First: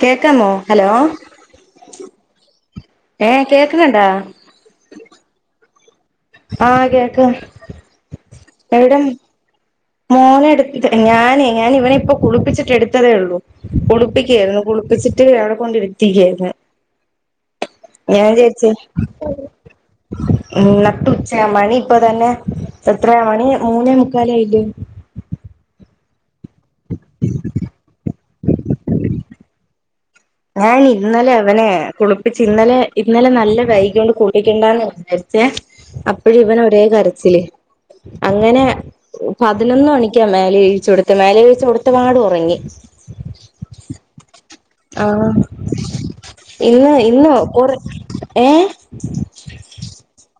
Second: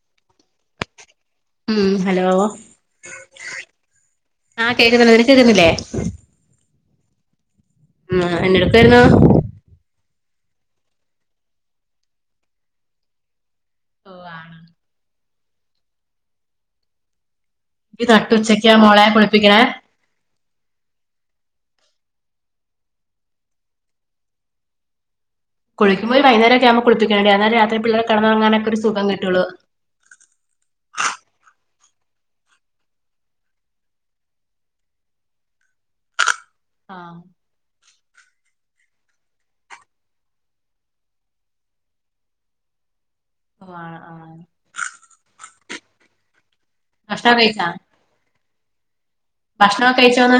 കേക്കാമോ ഹലോ ഉം ഹലോ ഏ കേക്കണണ്ടാ ആ കേക്ക്ന്നുണ്ട് നിനക്ക് കേക്കുന്നില്ലേ ആ കേൾക്ക ഉം എന്നെടുകയിരുന്നു മോനെ എടുത്ത് ഞാനേ ഞാന ഇവനെ ഇപ്പ കുളിപ്പിച്ചിട്ട് എടുത്തതേ ഉള്ളൂ കുളിപ്പിക്കയായിരുന്നു കുളിപ്പിച്ചി അവിടെ കൊണ്ടിരുത്തിക്കയിരുന്നു ഞാൻ ചേച്ചേ ഉം നട്ടു ഉച്ച മണി ഇപ്പ തന്നെ എത്രയ മണി മൂന്നേ മുക്കാലേ ആയില്ലേ [unintelligible] വൈകുന്നേരംക്കെ കുളപ്പിക്കണ്ട അന്നേരം രാത്രി പിള്ളേര് കിടന്നുറങ്ങാൻ ഒ ഒരു സുഖം കിട്ടുള്ളൂ. ഞാൻ ഇന്നലെ അവനെ കുളിപ്പിച്ച് ഇന്നലെ ഇന്നലെ നല്ല വൈഗികൊണ്ട് കൂട്ടിക്കണ്ടാന്ന് വിചാരിച്ചേ അ ടി ഇവന് ഒരേ ആഹ് കരച്ചില് അങ്ങനെ പതിനൊന്ന് മണിക്കാ മേല്കഴുകിച്ചു കൊടുത്തെ മേലെ കഴുകിച്ച് കൊടുത്തപാട് ഉറങ്ങി ഓ ആഹാ -ആഹാ ആഹ ഇന്ന്-ഇന്ന് കൊറേ ഏ ഭക്ഷണക്കെ കഴിച്ചോന്ന്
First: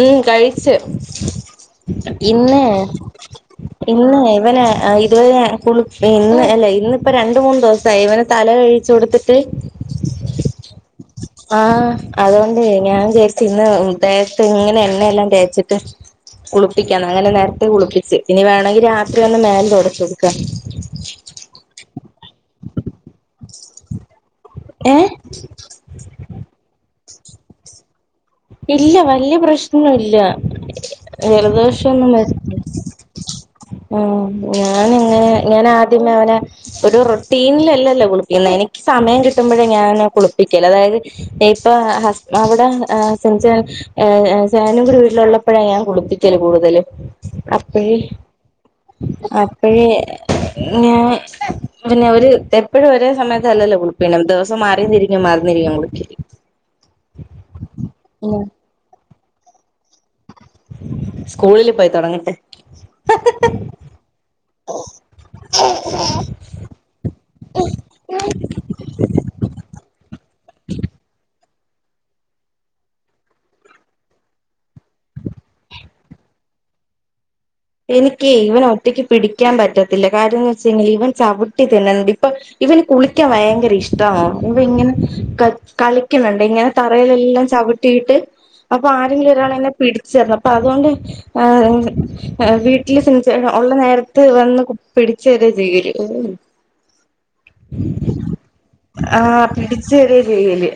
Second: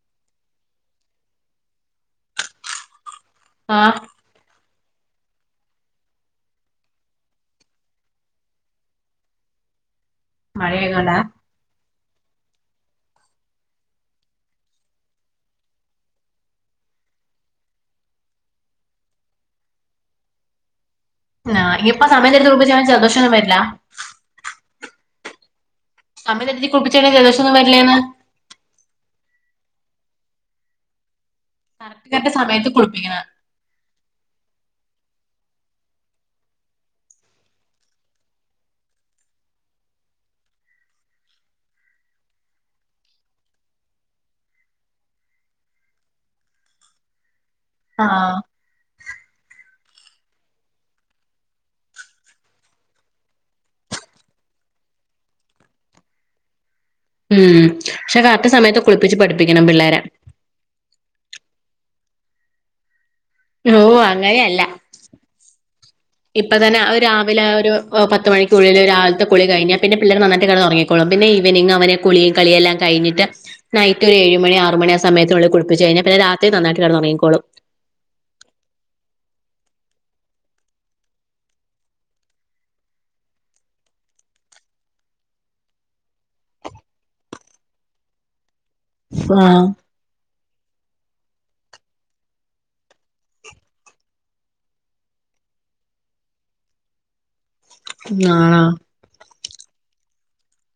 ഉം കഴിച്ച്, ഇന്നേ ആഹ് ഇന്ന് ഇവനെ ഇതുവരെ കുള് ഇന്ന് അല്ല ഇന്ന് ഇപ്പ രണ്ട് മൂന്ന് ദിവസായി ഇവന തല കഴിച്ചു കൊടുത്തിട്ട് മഴയൊക്കെ ഉണ്ട ആഹ് അതുകൊണ്ട് ഞാൻ വിചാരിച്ച് ഇന്ന് തേത്ത് ഇങ്ങനെ എണ്ണയെല്ലാം തേച്ചിട്ട് കുളിപ്പിക്കാംന്ന് അങ്ങനെ നേരത്തെ കുളിപ്പിച്ച് ഇനി വേണെങ്കി രാത്രി ഒന്ന് മേൽ തുടച്ചു കൊടുക്കാം ആ [unintelligible] സമയം തെറ്റി കുളിപ്പിച്ച അവന് ജലദോഷോന്നും വരില്ല ഏ അമനെ ഇതി [unintelligible] ജലദോശം ഒന്നും വരില്ലേന്ന് ഇല്ല വല്യ പ്രശ്ന ഇല്ല ജലദോഷം കറക്റ്റ് കറക്റ്റ് സമയത്ത് കുളിപ്പിക്കണ ഉ ഞാനിങ്ങനെ ഞാൻ ആദ്യമേ അവനെ ഒരു റുട്ടീനിലല്ലല്ലോ കുളിപ്പിക്കുന്നത് എനിക്ക് സമയം കിട്ടുമ്പോഴേ ഞൻ അവനെ കുളിപ്പിക്കല് അതായത് ഇപ്പ [unintelligible] അവിട [unintelligible] കൂടെ വീട്ടിലുള്ളപ്പോഴേ ഞാൻ കുളിപ്പിക്കല് കൂടുതല് അപ്പേ ആഹ് അ അപ്പഴേ ഞാൻ പിന്നെ ഒരു എപ്പഴും ഒരേ സമയത്തല്ലല്ലോ കുളിപ്പിന ദിവസം മാറി തിരിഞ്ഞു മാറി തിരിഞ്ഞു കുളിക്കല് ഉം ഷേ സമയത്ത് കുൽ പ്പിച്ച് പഠിപ്പിക്കണം പിള്ളേരെ സ്കൂളില് പോയി തൊടങ്ങട്ടെ ഓ അങ്ങനെയല്ല ഇപ്പ തന്നെ ആ ഒരു രാവിലെ ഒരു പത്ത് മണിക്കുള്ളില് രാവിലത്തെ കുളി കഴിഞ്ഞാ പിന്നെ പിള്ളേര് നന്നായിട്ട് കിടന്ന്ഒറങ്ങിക്കോളും പിന്നെ ഈ ഈവനിങ് അവനെ കുളിയും കളിയെല്ലാം കിഴിഞ്ഞിട്ട് നൈറ്റ് ഒരു ഏഴ്മണി ആറ്മണി ആ സമയത്തിനുള്ളി കുളപ്പിച്ച് കഴിഞ്ഞാൽ പിന്നെ രാത്രി നന്നായിട്ട് കെടന്നൊറങ്ങിക്കോളും എനിക്കേ ഇവനെ ഒറ്റയ്ക്ക് പിടിക്കാൻ പറ്റത്തില്ല കാരണം ന്ന്വെച്ച്കഴിഞ്ഞ ഇവൻ ചവിട്ടി തെന്നൽ ഇപ്പം ഇവന് കുളിക്കാൻ ഭയങ്കര ഇഷ്ടണ് ഇവൻ ഇങ്ങനെ കളി കളിക്കണ് ണ്ട് ഇങ്ങനെ തറേലെല്ലാം ചവിട്ടിയിട്ട് അപ്പൊ ആരെങ്കിലും ഒരാള് ആഹ് എന്നെ പിടിച്ചേർണം അപ്പ അതുകൊണ്ട് ആ എങ്ങ് വീട്ടില് സുവിച്ചെ ഒള്ള നേരത്ത് വന്ന് പിടിച്ച് തരുവ ചെയ്യല് ആഹ് ആ പിടിച്ച് തരിയ ചെയ്യല്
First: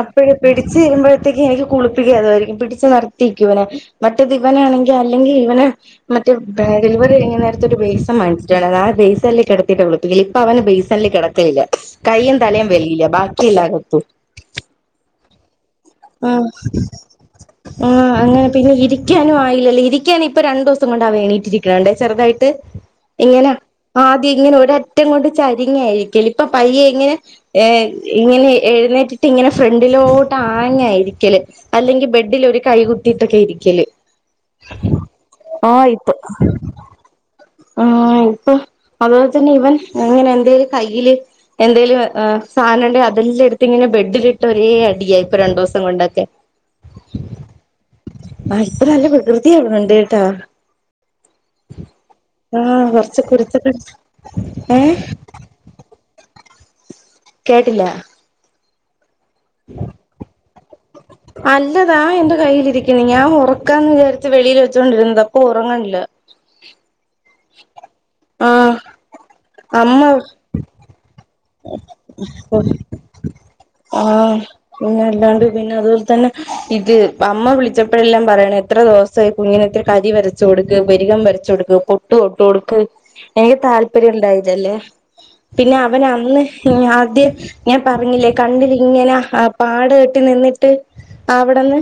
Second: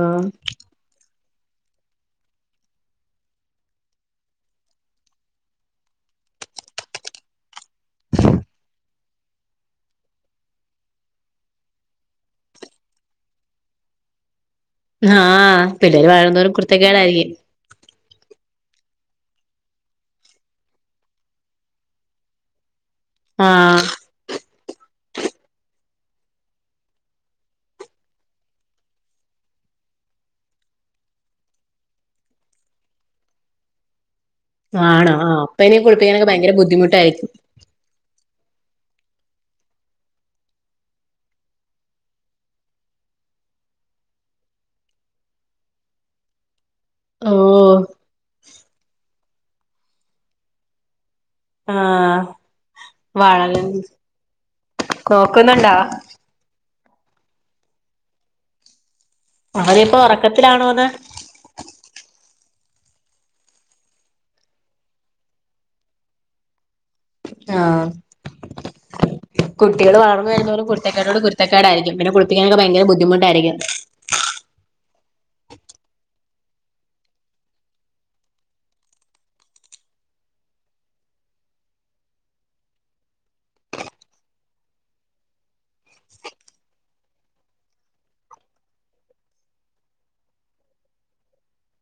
അപ്പഴ് പിടിച്ച് തരുമ്പഴ് ത്തേക്ക് എനിക്ക് കുളിപ്പിക്ക അതാരിക്കും പിടിച്ച് നിർത്തിക്കുവനെ മറ്റേത് ഇവനാണെങ്കി അല്ലെങ്കി ഇവനെ മറ്റേ ഡെലിവറി കഴിഞ്ഞ നേരത്ത് ഒരു ബെയ്സൻ മേടിച്ചിട്ടൊണ്ടാര്ന്ന് ആ ബേയ്സണില് കെടത്തിട്ട് കുളിപ്പിക്കല് ഇപ്പ അവന് ബേയ്സണില് കെടക്കേയില്ല കൈയ്യും തലയും വെളില് ബാക്കിയെല്ലാ അകത്തു ആഹ് പിള്ളേര് ആഹ് വളരുന്തോറും കുരുത്തക്കേടായിരിക്കും ആഹ് അങ്ങനെ പിന്നെ ഇരിക്കാനും ആയില്ലല്ല ഇരിക്കാനിപ്പ രണ്ടു ദിവസം കൊണ്ടാ അവ എണീറ്റിരിക്കണകണ്ടേ ചെറ്തായിട്ട് എങ്ങനാ ആഹ് ആദ്യം ഇങ്ങനെ ഒരറ്റ് റ്റം കൊണ്ട് ചരിങ്ങായിരിക്കല് ഇപ്പ പയ്യെ ഇങ്ങനെ ഏഹ് ഇങ്ങനെ എഴുന്നേറ്റിട്ട് ഇങ്ങനെ ഫ്രണ്ടിലോട്ട ആഞാ ഇയിരിക്കല് അല്ലെങ്കി ബെഡ്ഢിലൊര് കൈ കുത്തിട്ടൊക്കെ ഇരിക്കല് ആണോ ആ അപ്പ ഇനി ആഹ് ഇപ്പൊ കുളിപ്പിക്കാനൊക്കെ ഭയങ്കര ബുദ്ധിമുട്ടാരിക്കും. ആഹ് ഇപ്പൊ അതുപോലെ തന്നെ ഇവൻ ഇങ്ങനെ എന്തേലും കയ്യില് എന്തേലും ആഹ് സാധന്ണ്ടേ അതെല്ലാം എടുത്ത് ഇങ്ങനെ ബെഡിലിട്ട് ഒരേ അടിയായി ഇപ്പ രണ്ടുസം കൊണ്ടൊക്കെ. ഓഹ് ആ ഇപ്പ നല്ല കൃത്യ ഇവിടൊണ്ട് ട്ടാ. ആഹ് കൊറച്ച് വാളൻ കുരുത്തക്കെ ഏഹ് കോക്കുന്നുണ്ട? കേട്ടില്ല അവനിപ്പ ഒറക്ക ത്തിലാണോന്ന് അല്ല ദാ എന്റെ കയ്യിലിരിക്ക്ണ് ഞാൻ ഉറക്കാന്ന് വിചാരിച്ച് വെളിയില് വെച്ചൊണ്ടിരുന്നത ഇപ്പൊ ഒറങ്ങ്ല്ല ആഹ് അമ്മ കുട്ടികള് വളർന്ന് വരുന്തോറും കുരുത്ത കേടുകള് കുരു ത്തക്കേടായിരിക്കും പിന്നെ കുളിപ്പിക്കാനൊക്കെ ഭയങ്കര ബുദ്ധിമുട്ടായിരിക്കും പിന്ന അല്ലാണ്ട് പിന്നെ അതുപോലെ തന്നെ ഇത് അമ്മ വിളിച്ചപ്പഴെല്ലാം പറയണ് എത്ര ദിവസായി കുഞ്ഞിന് ഇത്തിരി കരി വരച്ച് കൊടുക്ക് പിരികം വരച്ച് കൊടുക്ക് പൊട്ട് തൊട്ട് കൊടുക്ക് എനിക്ക് താല്പര്യം ഇണ്ടായില്ലല്ലേ പിന്നെ അ അവന് അന്ന് ആദ്യം ഞാൻ പറഞ്ഞില്ലേ കണ്ണിലിങ്ങന ആ പാട് കെട്ടി നിന്നിട്ട് അവിട്ന്ന്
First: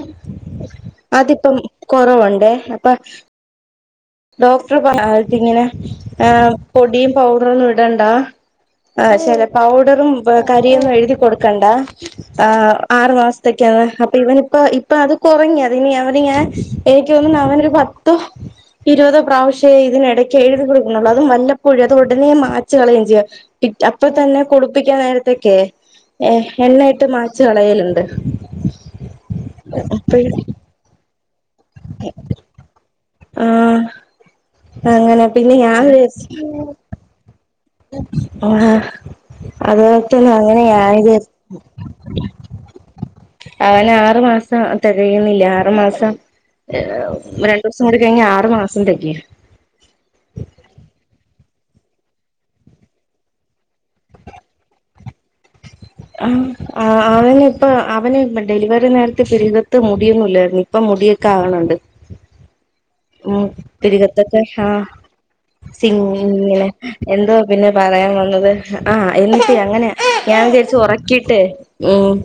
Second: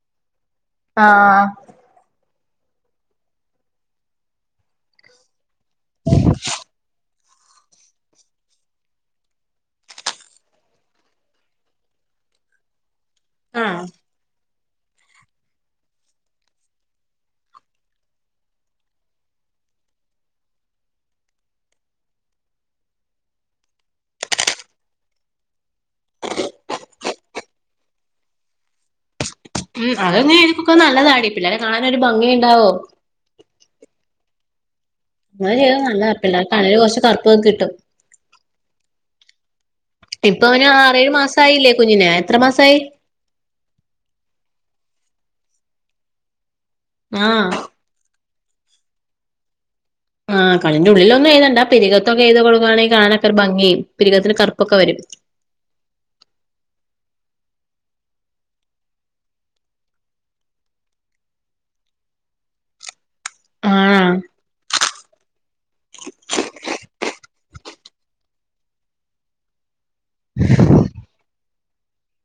ആഹ് അതിപ്പം കൊറവു ണ്ടേ അപ്പം ഡോക്ടറ് പറഞ്ഞാണ്ടിങ്ങനെ ആഹ് പൊടിം പൗഡറൊന്നും ഇടണ്ട ആ ചെല പൗഡറും കരിന്നും എഴുതി കൊടുക്കണ്ട ആ ആറ് ആഹ് മാസത്തേക്കാണ് അപ്പൊ ഇവന് ഇപ്പ ഇപ്പ അത് കൊറഞ് അത് ഇനി അവന് ഞാൻ എനിക്ക് തോന്നുന്നു അവനൊരു പത്തു ഇരുപതോ പ്രാവശ്യേ ഇതിനെടയ്ക്ക് എഴുതി കൊടുക്കുന്നൊള്ളൂ അതും വല്ലപ്പോഴും അത് ഉടനെ മാച്ച് കളയും ചെയ്യും അപ്പൊ തന്നെ കുളിപ്പിക്കാൻ നേരത്തെക്കെ ഏഹ് എണ്ണയിട്ട് മാച്ച് കളയല്ണ്ട് ഉം അതങ്ങനെ എഴുതികുക്ക നല്ലതാടി പിള്ളേരെ കാണാനൊരു ഭംഗിയുണ്ടാവും ആഹ് അങ്ങനെ പിന്നെ ചെയ്താ ഞാൻ നല്ലതാ വിചാരിച്ച് പിള്ളാർക്ക് കണ്ണിന് കൊറച്ച് കറുപ്പ്ക്കെ കിട്ടും ആഹ് അത്പോലെതന്നെ ഇപ്പൊ എങ്ങനെ അവന് ആറേഴ് ആയത് മാസായില്ലേ കുഞ്ഞിന് എത്ര മാസായി അവന് ആറു മാസം തെകയണില്ല ആറു മാസം ആഹ് രണ്ടുസം കൂടി കഴിഞ്ഞ ആ ആറ് മാസം തെകയും ആ കണ്ണിന്റെ ഉള്ളിലൊന്നും എഴ്‌തണ്ടാ പിരികത്തൊക്കെ എഴ്തി കൊടുക്കുകയാണെങ്കിൽ കാണനൊക്കെ ഭംഗിയും പിരികത്തിന് കറുപ്പൊക്കെ വരും ആ ആ അവന് ഇപ്പ അവന് ഡെലിവറി നേരത്ത് പിരിതത്ത് മുടിയൊന്നും ഇല്ലാരുന്നു ഇപ്പൊ മുടിയൊക്കെ ആക്ണ്ണ്ട് ഉം ആഹ് പിരികത്തക്കെ ആ സിങ്ങിനെ എന്തോ പിന്നെ പറയാൻ വന്നത് ആ എന്നിട്ട് എങ്ങനെ ഞാൻ വിചാരിച്ചു ഒറക്കിട്ടേ ഉം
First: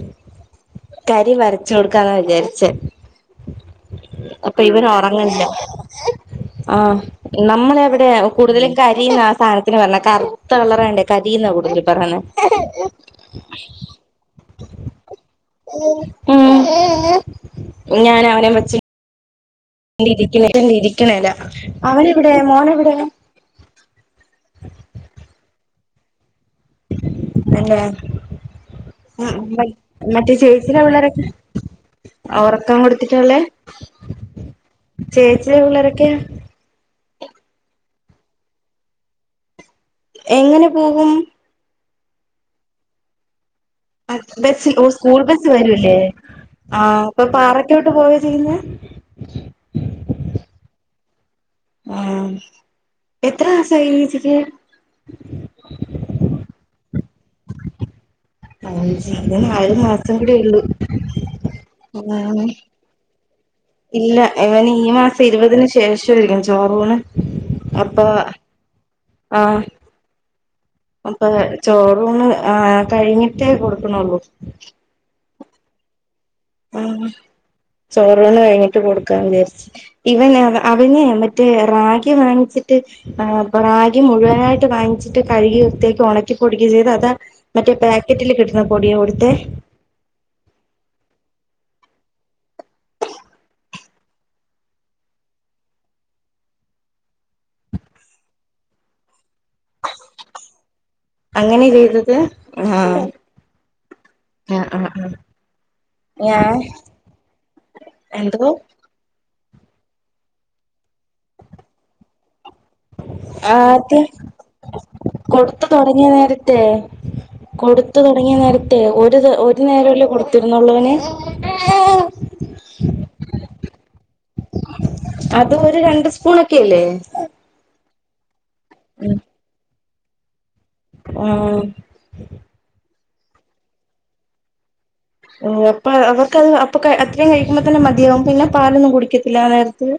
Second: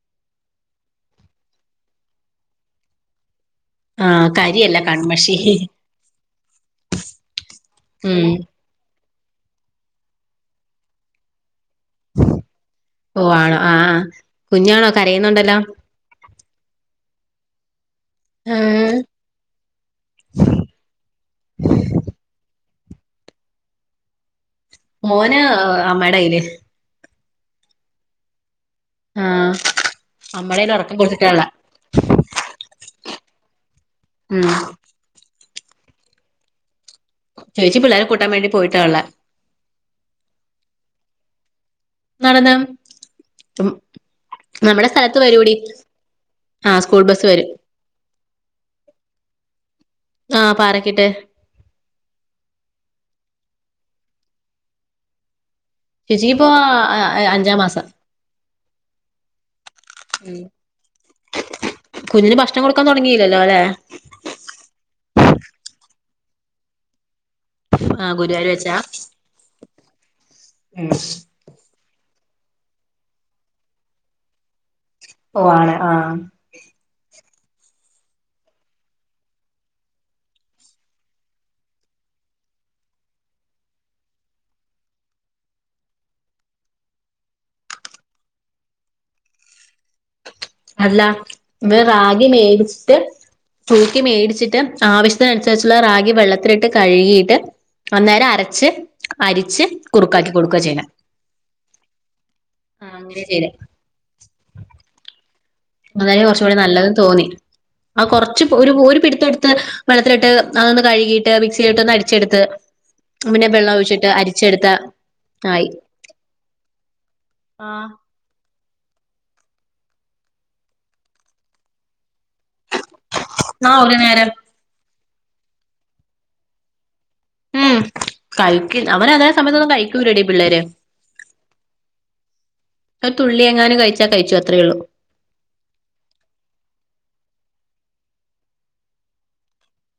കരി വരച്ച് കൊടുക്കാന്നാ വിചാരിച്ചേ ആ കരിയല്ല കൺമഷി ആ നമ്മള എവിടെ ഉം കൂടുതലും ക കരീന്നാ ആ സാധത്തിന് പറണെ കറുത്ത കളറയണ്ടേ കരീന്ന കൂടുതലും പറണെ ഓഹ് ആണോ ആഹ് കുഞ്ഞാണോ കരയുന്നുണ്ടല്ലോ ഉം ഞാൻ അവനെ വച്ച് ആഹ് [unintelligible] അവൻ എവ്ടെ മോനെ എവ് പേ മോന് അമ്മടെ കയ്യില് അല്ലെ ആഹ് മറ്റേ അമ്മടേൽ ചേച്ചിടെ ഉറക്കം പിള്ളേരൊക്കെ കൊടുത്തിട്ടാള്ള ഒറക്കം കൊടുത്തിട്ടഒള്ളേ ഉം ചേച്ചി ചെറിയ പിള്ളാരൊക്കെയോ ചേച്ചി പിള്ളേരെ കൂട്ടാൻ വേണ്ടി പോയിട്ടാ ഒള്ളെ എങ്ങനെ പോകും നടന്ന് ബസ് നമ്മുടെ സ്ഥലത്ത് സ്കൂൾ ബസ്സ് വരൂടി വരല്ലേ ആ സ്കൂൾ അപ്പൊ ബസ് വരും പാറക്കോട്ട് പോയ പോയിനെ ആ പറക്കിട്ട് ആ എത്ര മാസായി ച്ചിക്ക് ചേച്ചിക്ക് ഇപ്പോ അ അഞ്ചാം മാസം [unintelligible] മാസം കൂടി ഉം ഉള്ളു കുഞ്ഞിന് [unintelligible] ഭക്ഷണം കൊടുക്കാൻ തുടങ്ങിയില്ലല്ലോ അല്ലെ ഇല്ല ഇവൻ ഈ മാസ ഇരുപതിന് ശേഷം [unintelligible] ചോറൂന് ആ അപ്പൊ ഗുരുവായൂർ വെച്ചാ ആ ഉം അപ്പഴെ ചോറൂണ് ആ കഴിഞ്ഞിട്ടെ കൊട്ക്ക്ണ് ഒള്ളു ഓ ആണ് ആ ചോറ് ഊണ് കഴിഞ്ഞിട്ട് കൊട്ക്കാന്ന് വിചാരിച്ച് ഇവൻ അവ അവനെ മറ്റേ റാഗി വാങ്ങിച്ചിട്ട് റാഗി ആ പ്പ മുഴുവനായിട്ട് വാങ്ങിച്ചിട്ട് കഴികി വൃത്തിയാക്കി ഒണക്കി പൊടിക്കി ചെയ്ത് അതാ മറ്റേ പാക്കറ്റില് കിട്ടുന്ന പൊടിയും ഇട്ത്ത് അല്ല ഇത് റാഗി മേടിച്ചിട്ട് തൂക്കി മേടിച്ചിട്ട് ആവശ്യത്തിൻ അനുസരിച്ചുള്ള റാഗി വെള്ളത്തിലിട്ട് കഴികിട്ട് അന്നേരം അരച്ച് അരിച്ച് കുറുക്കാക്കി കൊടുക്കുവാ ചെയ്യ്ണെ അങ്ങനെ ചെയ്തെത് ആ അങ്ങനെ ചെയ്തെ ആ ആ അതായാ കൊർച്ചുകൂടി നല്ലത്‌ന്ന് തോന്നി ആ കൊർച്ച് എന്തോ ഒരു ഒര് പിടിത്തം എട് ത്ത് വെള്ളത്തിലിട്ട് അതൊന്ന് കഴ്കിയിട്ട് മിക്സിൽ ഇട്ടൊന്ന് അടിച്ചെട്ത്ത് ആദ്യം കൊട്ത്ത് ആയി. തൊടങ്ങിയ നേരത്തെ ആഹ് കൊട്ത്ത് തൊടങ്ങിയ നേര ത്തേ ഒരു ഒര് നേര അല്ലെ കൊട്ത്തിരുന്നൊള്ളു ഓൻ ആ ഒര് നേരം അത് ഒര് രണ്ട് സ്പൂണൊക്കെ അല്ലെ ഉം കഴിക്ക് അവന് അതേ സമയത്തൊന്നും കഴി ക്കുലെടി പിള്ളേര് ഉം ക്കെ തുള്ളി എങ്ങാനും കഴിച്ചാ കഴിച്ചു അത്രേ ഒള്ളു ഉം അപ്പ അവർക്ക് അത് അപ്പൊക്കെ അത്രയും കഴിക്കുമ്പോതെന്നെ മതിയാവും പിന്നെ പാലൊന്നും കുടിക്കത്തില്ല ആ നേര്ത്ത്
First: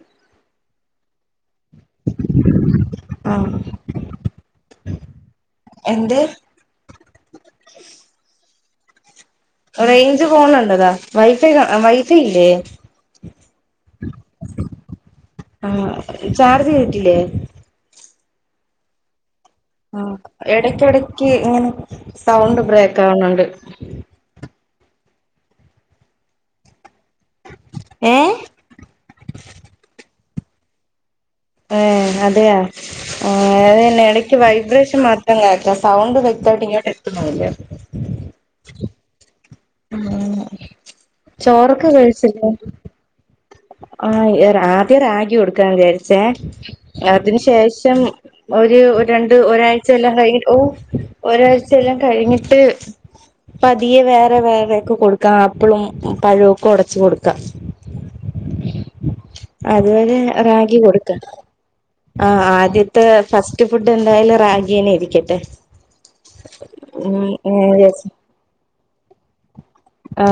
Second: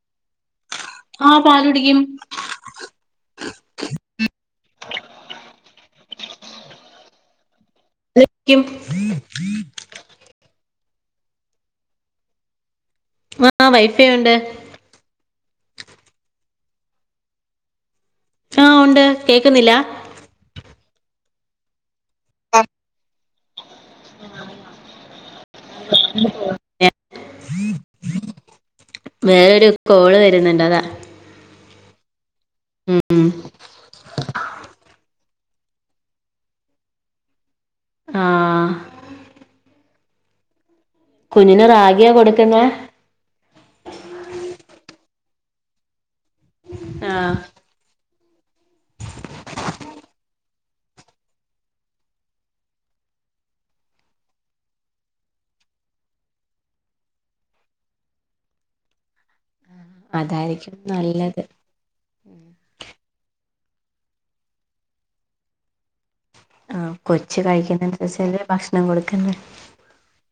ആഹ പാലുടിക്കും. ആഹ് [unintelligible] ടിക്കും. റേഞ്ച് ഫോണുണ്ട? വൈഫ വൈഫ ഇല്ലേ? ആഹ വൈഫേുണ്ട്. ആ ചാർജ് ചെയ്തിട്ടില്ലേ? ആഹ് ഉണ്ട്. കേക്കുന്നില്ല. ആ എടയ്ക്ക് എടക്ക് യ്ക്ക് ഇങ്ങനെ. Sound break ആവണണ്ട്. ഏഹ് [unintelligible] വേറെരു കോള് വ വരുന്നുണ്ടതാ. ആ അതെയ അത് തന്നെ ഇടക്ക് വൈബ്രേഷൻ മാത്രം കേ ആ സൗണ്ട് വ്യക്തമായിട്ട് ഇങ്ങോട്ട് എത്തുന്നില്ല. ആ ആ കുഞ്ഞിന് റാഗിയാ കൊടുക്കുന്നേ? ആ ആദ്യം രാഗി കൊടുക്കാൻ വിചാ ച്ചേ ആഹ് അതിനന് ശേഷം ഒരു രണ്ട് ഒരാഴ്ച എല്ലാം കഴിഞ്ഞി ഓ ഒരാഴ്ച എല്ലാം കഴിഞ്ഞിട്ട് പതിയെ വേറെ വേറെക്കെ കൊടുക്കാം ആപ്പിളും പഴവുമൊക്കെ ഒടച്ച് കൊടുക്കാ. അതുവരെ അതായിരിക്കും റാഗി കൊടുക്ക് നല്ലത്. ആ ആദ്യത്തെ ഫസ് ഫുഡ് എന്തായാലും റാഗീന്നെ ഇരിക്കട്ടെ. ആ കൊച്ച് കഴിക്കുന്ന വെച്ചാല് ഭക്ഷ ണം കൊടുക്ക ആ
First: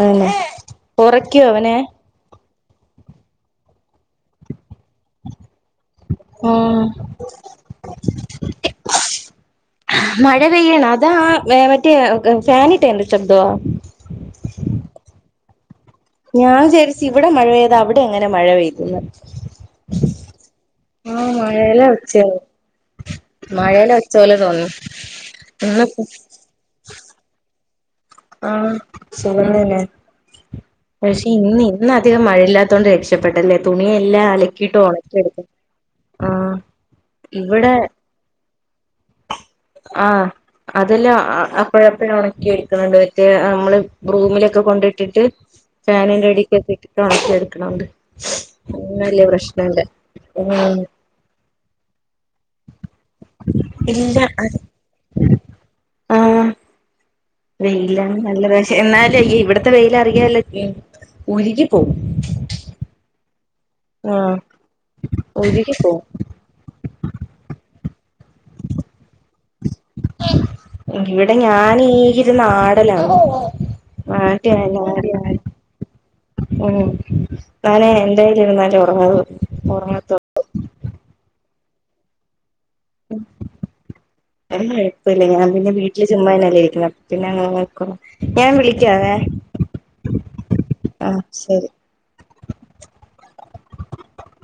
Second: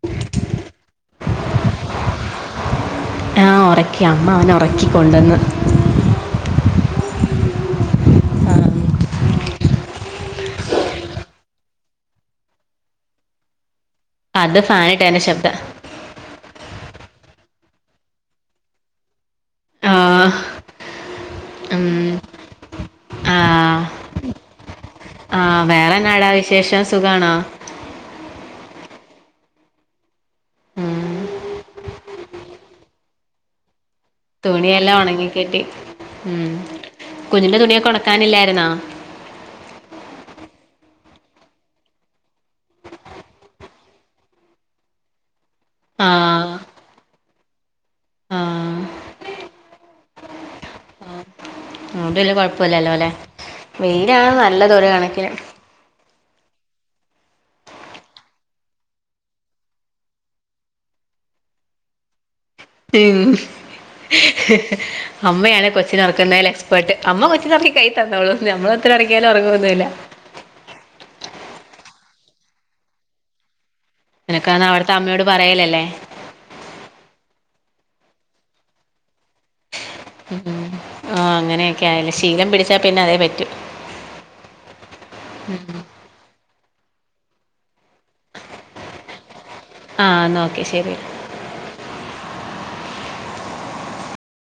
തന്നെ ഉറക്കിയോ അവനെ ആ ഉറക്കി അമ്മ അവനെ ഉറക്കി കൊണ്ടുവന്നതാ ഉം ആ മഴ പെയ്യണോ അതാ മറ്റേ ഫാനിട്ടതിന്റെ ശബ്ദ? അത് ഫാനിട്ട എന്റെ ശബ്ദ ഞാൻ വിചാരിച്ച് ഇവിടെ മഴ പെയ്ത അവിടെ എങ്ങനെ മഴ പെയ്തെന്ന്? ആ ആ മഴയല്ല വച്ചേ ആ ആ വേറെ ഇന്നിപ്പോ എന്നാടാ വിശേഷം സുഖണോ ആ സുഖം തന്നെ ഉം പക്ഷെ ഇന്ന് ഇന്ന അധികം മഴയില്ലാത്തതോണ്ട് രക്ഷപ്പെട്ടല്ലേ തു തുണിയെല്ലാം ഉണങ്ങിക്കിട്ടി ഉം ആഹ് കുഞ്ഞിന്റെ തുണിയൊക്കെ ഉണക്കാനില്ലായിരുന്നോ ആ അതെല്ലാം അപ്പോഴപ്പോഴ ഉണക്കി എടുക്കുന്നുണ്ട് മറ്റേ നമ്മള് റൂമിലൊക്കെ കൊണ്ടിട്ടിട്ട് ഫാനിന്റെ ആഹ് അടിയ്ക്കിട്ടിട്ട് ഉണക്കി എടുത്ത് ണ്ട് ആഹ് വലിയ പ്രശ്നുണ്ട് [unintelligible] കൊഴപ്പല്ലല്ലോ അല്ലെ വെയിലാ ഇല്ല ന അത് നല്ലതോര കണക്കിനന് ആഹ് വെയിലാണ് നല്ല ഷെ എന്നാല് ഇവിടത്തെ വെയ്‌ല് അറിയാലോ ഉരുകി പോകും ഉം അമ്മയാണ് ഉരുകി കൊച്ചി പോവും നറക്കുന്നതിൽ എക്സ്പേർട്ട് അമ്മ കൊച്ചു നറക്കി കഴി തന്നോളും നമ്മളത്ര ഉറക്കിയാലും ഉറങ്ങൊന്നുല്ല ഇവിടെ ഞാനീ [unintelligible] എനക്കാന്ന് അവിടത്തെ അമ്മയോട് പറയലല്ലേ ഉം ഞാന് എൻ്റെയിലിരുന്നാലെ ഒറങ്ങള്ളു ഒ ഉം ഉം ആ അങ്ങനെയൊക്കെ ആയല്ല ശീലം പിടി അ കുഴപ്പല്ല. ഞാൻ പിന്നെ വീട്ടില് [unintelligible] പി പിന്നെങ്ങനെ നോൽ [unintelligible] ഞാൻ വിളിക്കാവേ? ആ എന്നാ ഓക്കെ ശരി ആഹ് ശരി.